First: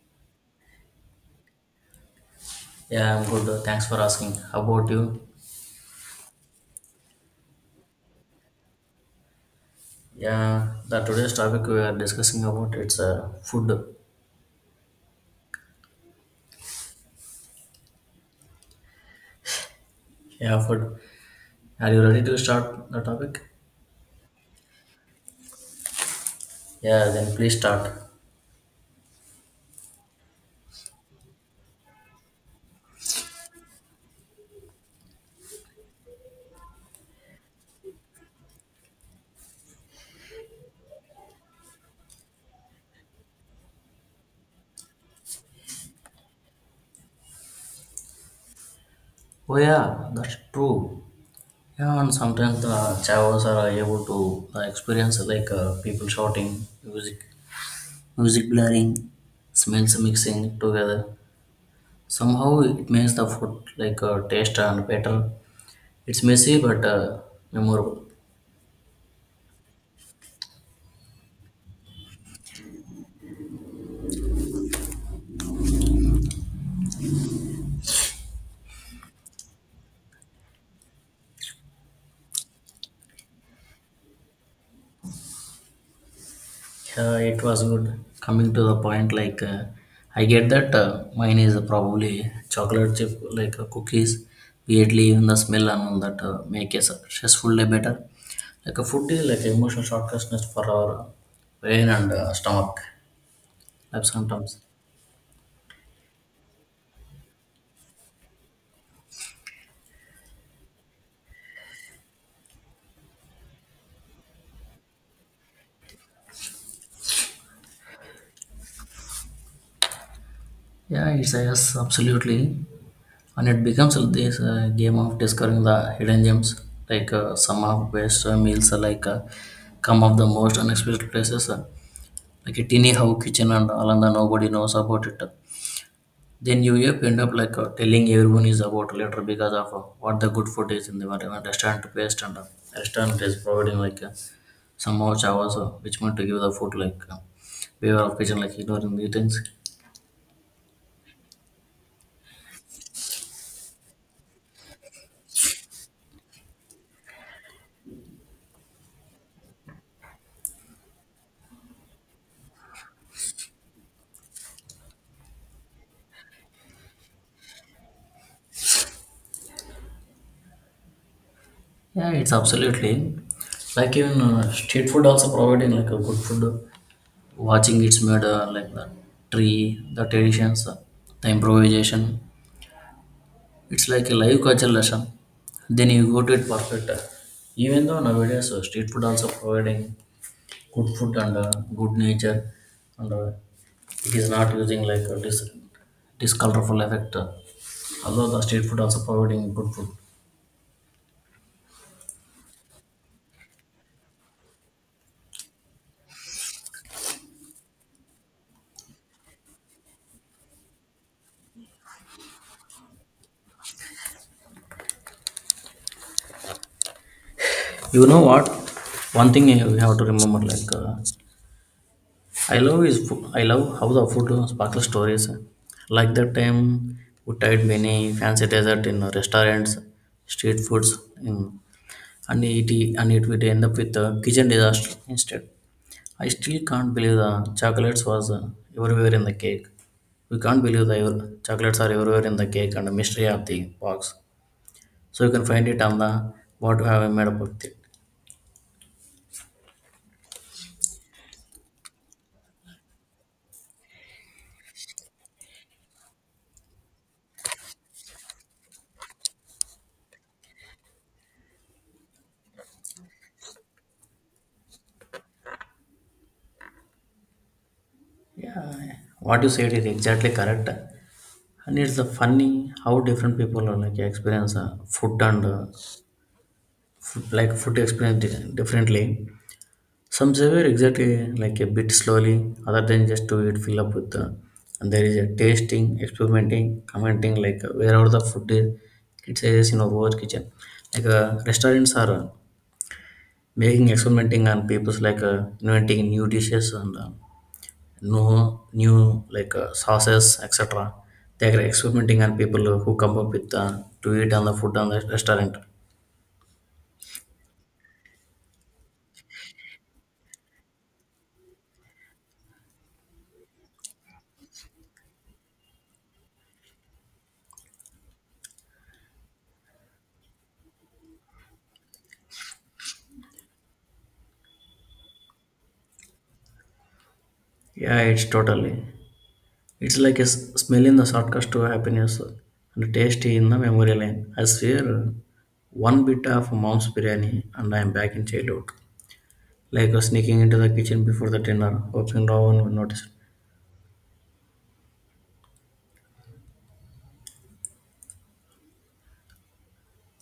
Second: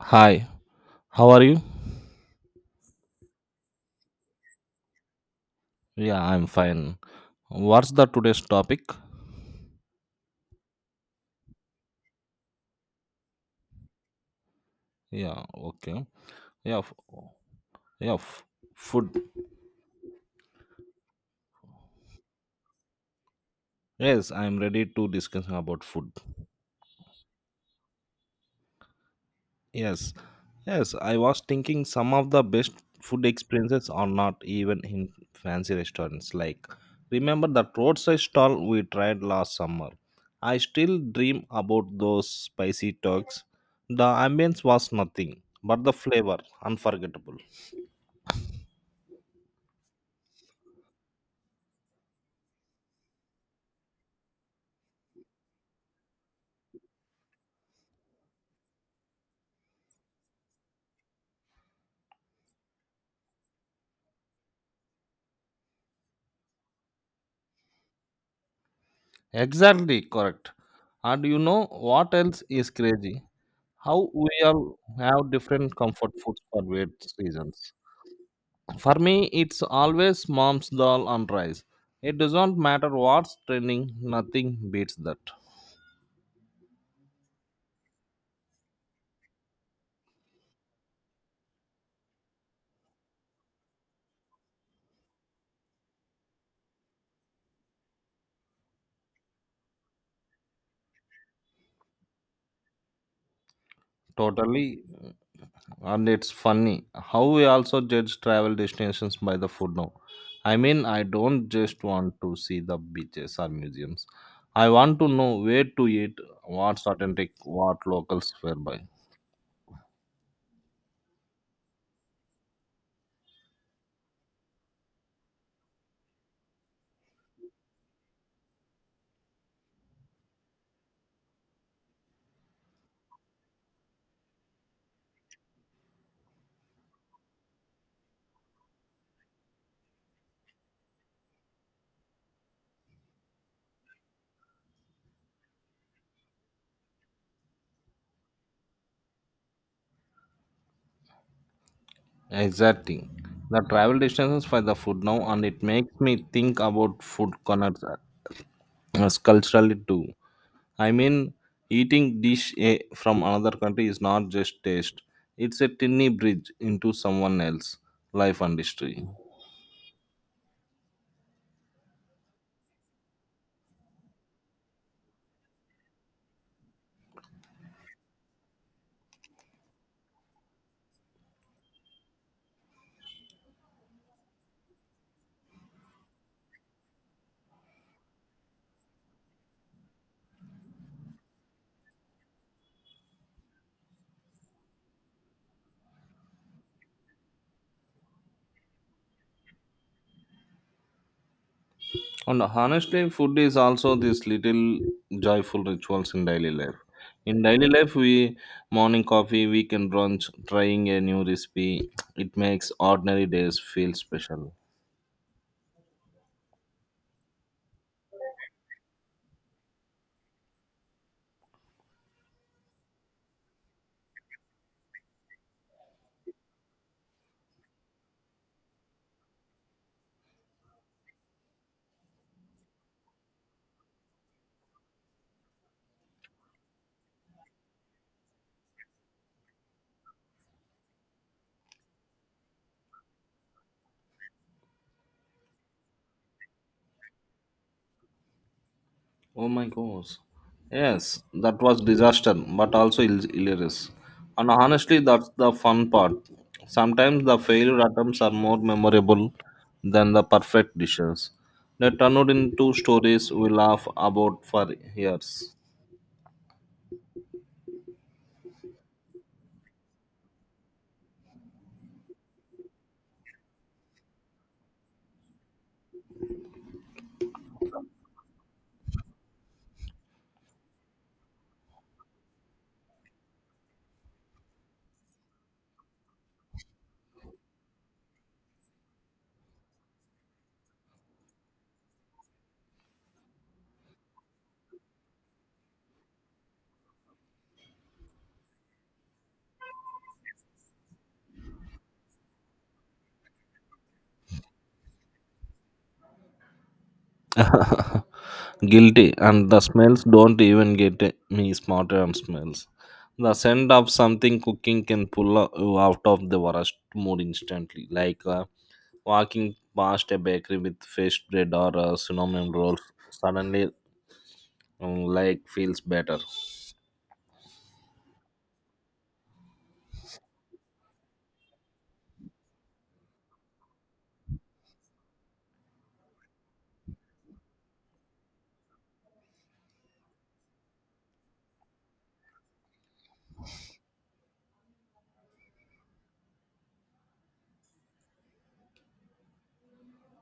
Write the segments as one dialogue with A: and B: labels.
A: Hi, how are you?
B: Yeah, I'm good. Thanks for asking. How about you?
A: Yeah, I'm fine. What's the today's topic?
B: Yeah, the today's topic we are discussing about it's food.
A: Yeah, okay. Yeah, yeah, f- food.
B: Yeah, food. Are you ready to start the topic?
A: Yes, I'm ready to discuss about food.
B: Yeah, then please start.
A: Yes, yes. I was thinking some of the best food experiences are not even in fancy restaurants. Like, remember that roadside stall we tried last summer? I still dream about those spicy turks. The ambience was nothing, but the flavor unforgettable.
B: Oh yeah, that's true. Yeah, and sometimes the chavos are able to experience like people shouting, music blaring, smells mixing together. Somehow it makes the food like taste and better. It's messy but memorable.
A: Exactly correct. And you know what else is crazy? How we all have different comfort foods for various reasons. For me, it's always mom's dal and rice. It doesn't matter what's trending, nothing beats that.
B: It was good. Coming to the point, like I get that mine is probably chocolate chip, like cookies. Weirdly, even the smell and all that make a stressful day better. Like a food is like emotional shortcutness for our brain and stomach. Like sometimes.
A: Totally. And it's funny how we also judge travel destinations by the food now. I mean, I don't just want to see the beaches or museums. I want to know where to eat, what's authentic, what locals were by.
B: Yeah, it's a yes, absolutely. And it becomes like this game of discovering the hidden gems. Like some of best meals are like come of the most unexpected places. Like a tiny how kitchen and all, and nobody knows about it, then you end up like telling everyone is about later because of what the good food is in the whatever restaurant based, and restaurant is providing like some more chavas which want to give the food like waiver of kitchen like ignoring the things.
A: Exactly. The travel destinations for the food now, and it makes me think about food corners as culturally too. I mean, eating dish from another country is not just taste; it's a tiny bridge into someone else's life and history.
B: Yeah, it's absolutely like even street food also providing like a good food, watching it's made like the tree the traditions the improvisation. It's like a live culture lesson. Then you go to it perfect. Even though nowadays street food also providing good food and good nature, and it is not using like this colorful effect. Although the street food also providing good food.
A: And honestly, food is also these little joyful rituals in daily life. In daily life, we morning coffee, weekend brunch, trying a new recipe. It makes ordinary days feel special.
B: You know what? One thing you have to remember like I love is food. I love how the food sparkles stories. Like that time we tried many fancy dessert in restaurants, street foods in and eat it, and it would end up with a kitchen disaster instead. I still can't believe the chocolates was everywhere in the cake. We can't believe the chocolates are everywhere in the cake and the mystery of the box. So you can find it on the what you have made up with it.
A: Oh my gosh. Yes, that was disaster, but also hilarious. And honestly, that's the fun part. Sometimes the failure attempts are more memorable than the perfect dishes. They turn out into stories we laugh about for years.
B: Yeah, what you said is exactly correct. And it's the funny how different people are like experience food and food, like food experience differently. Some serve exactly like a bit slowly, other than just to eat fill up with the, and there is a tasting, experimenting, commenting like wherever the food is, it says in our own kitchen. Like restaurants are making experimenting on people's like inventing new dishes and new like sauces etc. They are experimenting on people who come up with to eat on the food on the restaurant.
A: Guilty, and the smells don't even get me smarter on smells. The scent of something cooking can pull you out of the worst mood instantly, like walking past a bakery with fresh bread or cinnamon rolls. Suddenly, like feels better.
B: Yeah, it's totally. It's like a smell in the shortcut to happiness and tasty in the memory lane. I swear, one bit of mom's biryani and I am back in childhood. Like sneaking into the kitchen before the dinner, hoping no one will notice.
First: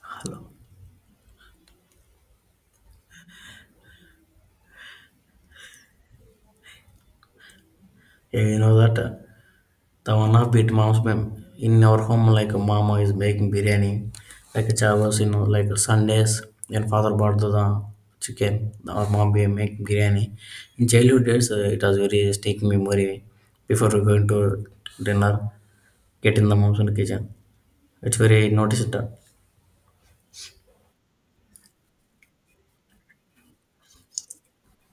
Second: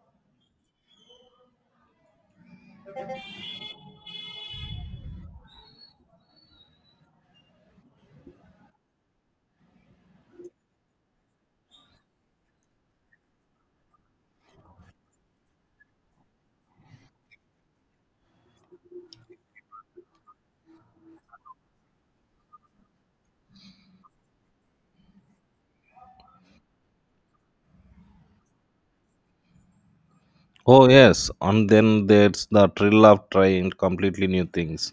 B: Hello. Yeah, you know that. The one of bit mom's mem in our home like a mama is making biryani like a chavas, you know, like a Sundays, and father bought the chicken, our mom be make biryani in childhood days. It was very sticking memory before we going to dinner, getting the mom's in the kitchen. It's very noticed that.
A: Oh yes, and then there's the thrill of trying completely new things.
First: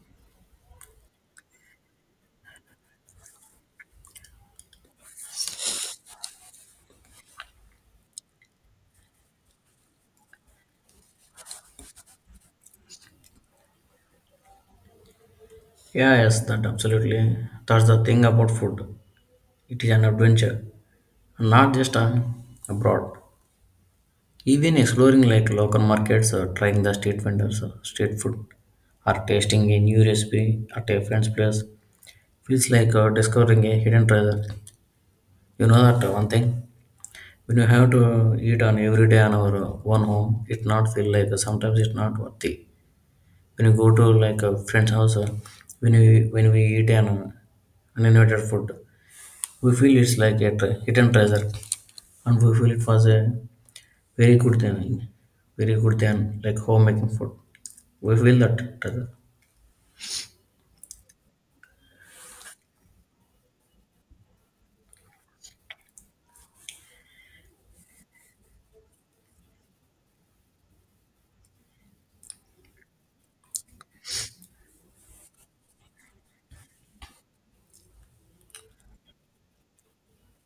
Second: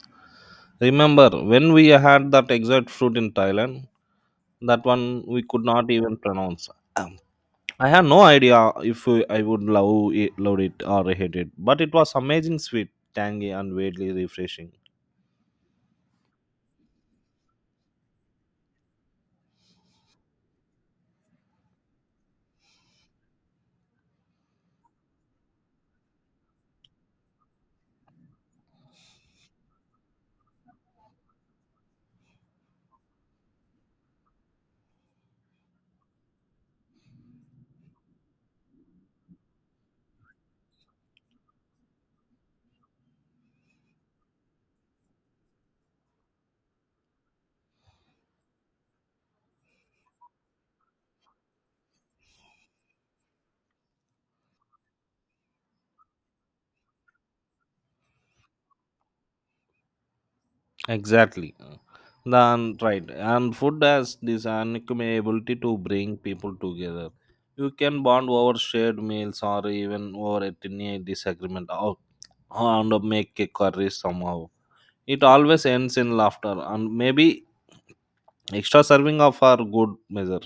A: Remember when we had that exact fruit in Thailand? That one we could not even pronounce. Um, I have no idea if I would love it or hate it, but it was amazing, sweet, tangy, and weirdly refreshing.
B: Yeah, yes, that absolutely, that's the thing about food. It is an adventure, not just an abroad. Even exploring like local markets or trying the street vendors or street food or tasting a new recipe at a friend's place feels like discovering a hidden treasure. You know that one thing, when you have to eat on every day on our own home, it not feel like sometimes it's not worth it. When you go to like a friend's house, when we eat an uninvited food, we feel it's like a hidden treasure, and we feel it was a very good thing, very good thing, like homemaking food. We feel that together.
A: Exactly. Then right, and food has this uncommon ability to bring people together. You can bond over shared meals or even over a tiny disagreement, or and make a curry somehow. It always ends in laughter and maybe extra serving of our good measure.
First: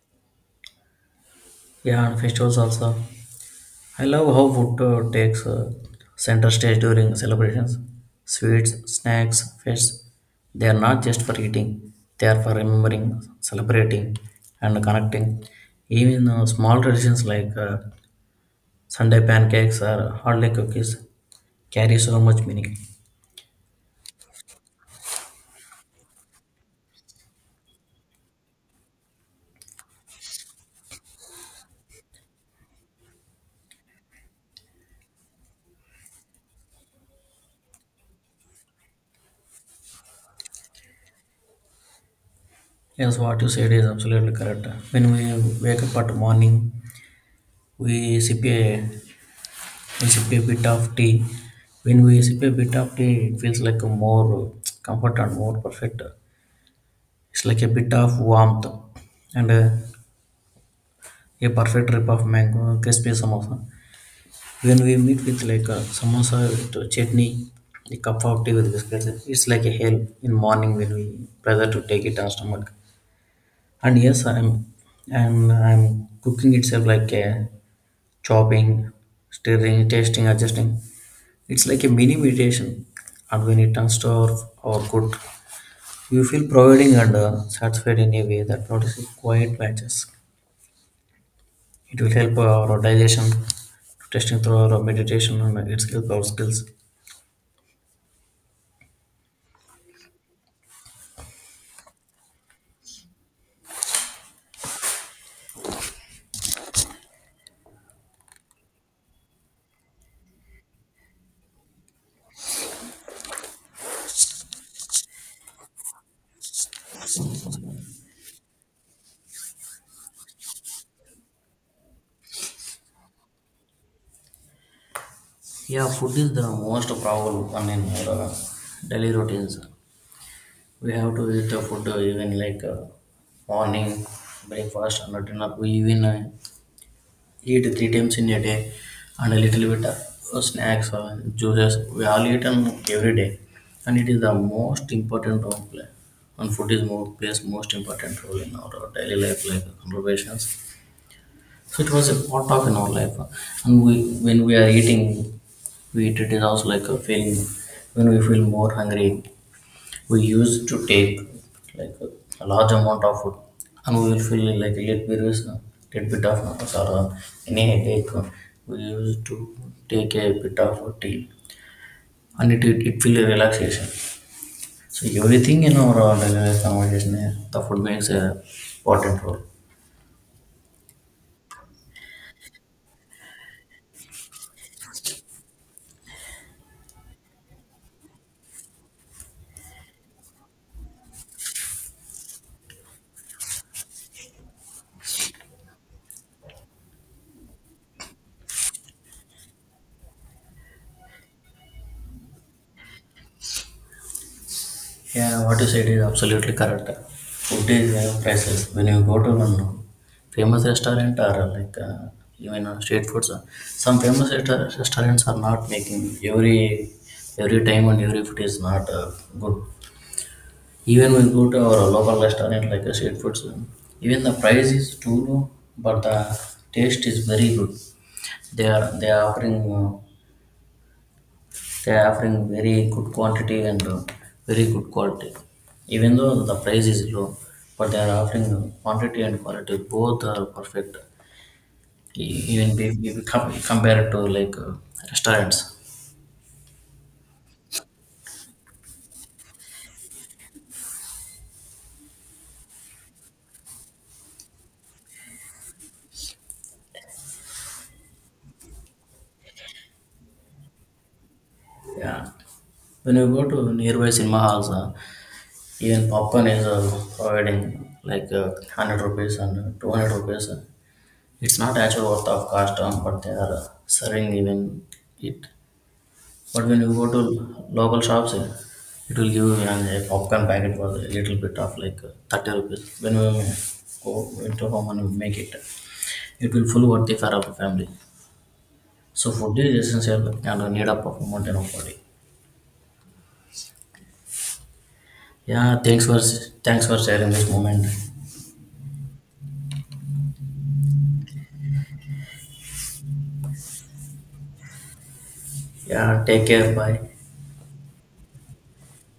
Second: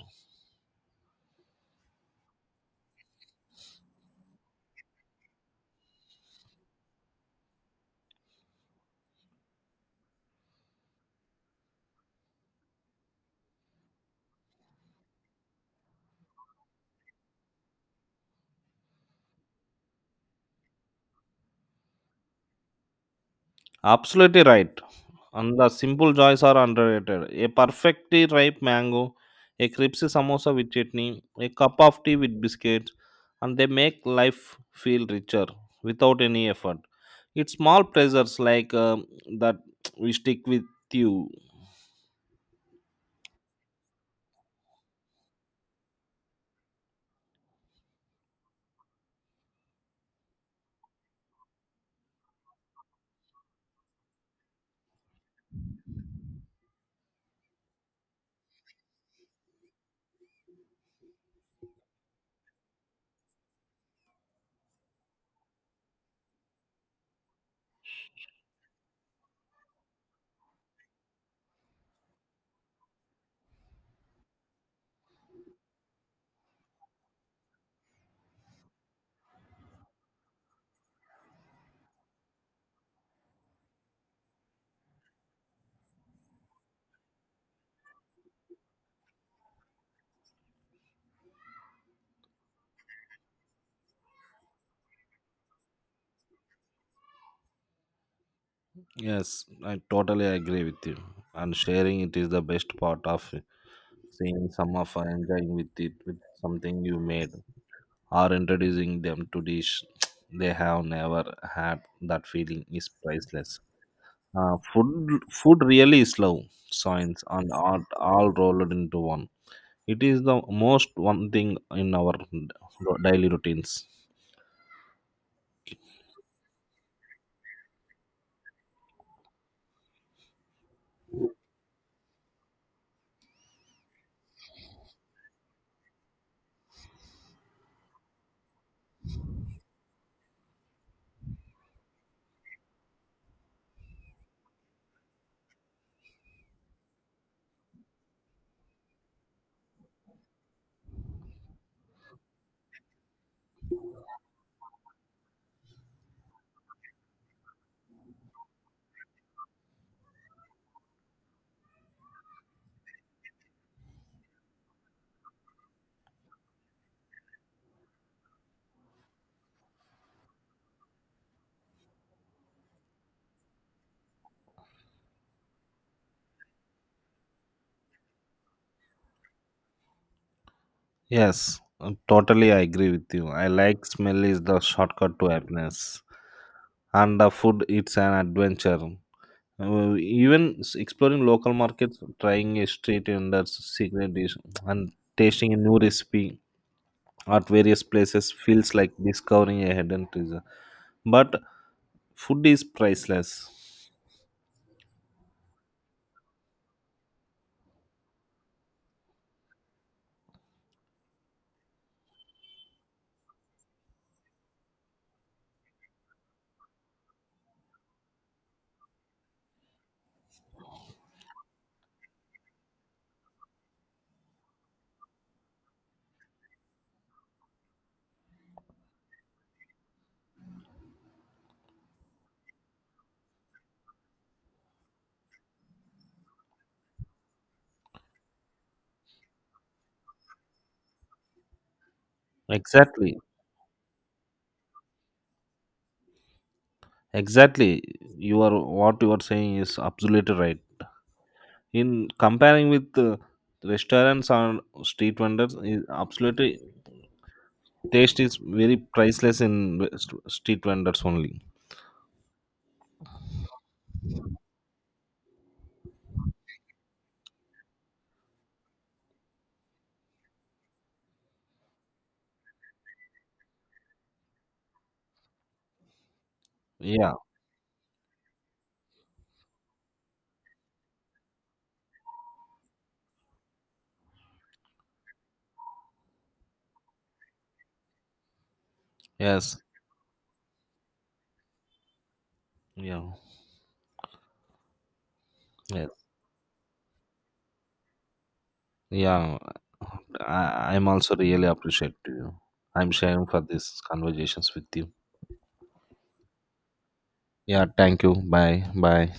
B: Yeah, and festivals also. I love how food takes center stage during celebrations. Sweets, snacks, fests, they are not just for eating, they are for remembering, celebrating, and connecting. Even small traditions like Sunday pancakes or holiday cookies carry so much meaning.
A: Absolutely right. And the simple joys are underrated. A perfectly ripe mango, a crispy samosa with chutney, a cup of tea with biscuits, and they make life feel richer without any effort. It's small pleasures like that we stick with you.
B: Yes, what you said is absolutely correct. When we wake up at morning, we sip a we sip a bit of tea. When we sip a bit of tea, it feels like a more comfort and more perfect. It's like a bit of warmth and a perfect rip of mango crispy samosa. When we meet with like a samosa with chutney, a cup of tea with biscuits, it's like a hell in morning when we pressure to take it on stomach. And yes, I'm cooking itself like a chopping, stirring, tasting, adjusting. It's like a mini meditation, and when it turns to our good, you feel providing and satisfied in a way that notices quiet matches. It will help our digestion, testing through our meditation, and it's help our skills.
A: Yes, I totally agree with you. And sharing it is the best part of seeing some of enjoying with it with something you made, or introducing them to dish they have never had. That feeling is priceless. Uh, food food really is love, science and art all rolled into one. It is the most one thing in our daily routines.
B: Yeah, food is the most powerful one in our daily routines. We have to eat the food even like morning, breakfast, and dinner. We even eat three times in a day, and a little bit of snacks or juices we all eat them every day, and it is the most important role play, and food is more plays most important role in our daily life like conversations. So it was a part of in our life. And we, when we are eating, we eat, it is also like a feeling. When we feel more hungry, we used to take like a large amount of food, and we will feel like a little bit of nervous or any headache. We used to take a bit of a tea, and it feel a relaxation. So everything in our daily life conversation, the food makes a important role.
A: Yes, totally I agree with you. I like smell is the shortcut to happiness and the food, it's an adventure. Uh, Exploring local markets, trying a street vendor's secret dish and tasting a new recipe at various places feels like discovering a hidden treasure. But food is priceless.
B: Yeah, what you said is absolutely correct. Food is priceless. When you go to one famous restaurant or like even street foods, some famous restaurants are not making every time, and every food is not good. Even we go to our local restaurant like street foods, even the price is too low, but the taste is very good. They are offering. They're offering very good quantity and very good quality. Even though the price is low, but they are offering quantity and quality. Both are perfect. Even if
A: Exactly.
B: you compare it to like restaurants.
A: Exactly. You are what you are saying is absolutely right. In comparing with restaurants or street vendors, is absolutely taste is very priceless in street vendors only.
B: Yeah. When you go to nearby cinema halls, even popcorn is providing like 100 rupees and 200 rupees. It's not actually worth of cost, but they are serving even it. But when you go
A: Yeah.
B: to local shops, it will give you a popcorn packet for a little bit of like 30 rupees. When we go into home and we make it, it will full worth the fare of the family. So
A: Yes.
B: food is essential and a need up of modern body.
A: Yeah.
B: Yeah,
A: Yes.
B: thanks for sharing this moment.
A: Yeah. I'm also really appreciative. I'm sharing for these conversations with you.
B: Yeah, take care. Bye.
A: Yeah, thank you. Bye. Bye.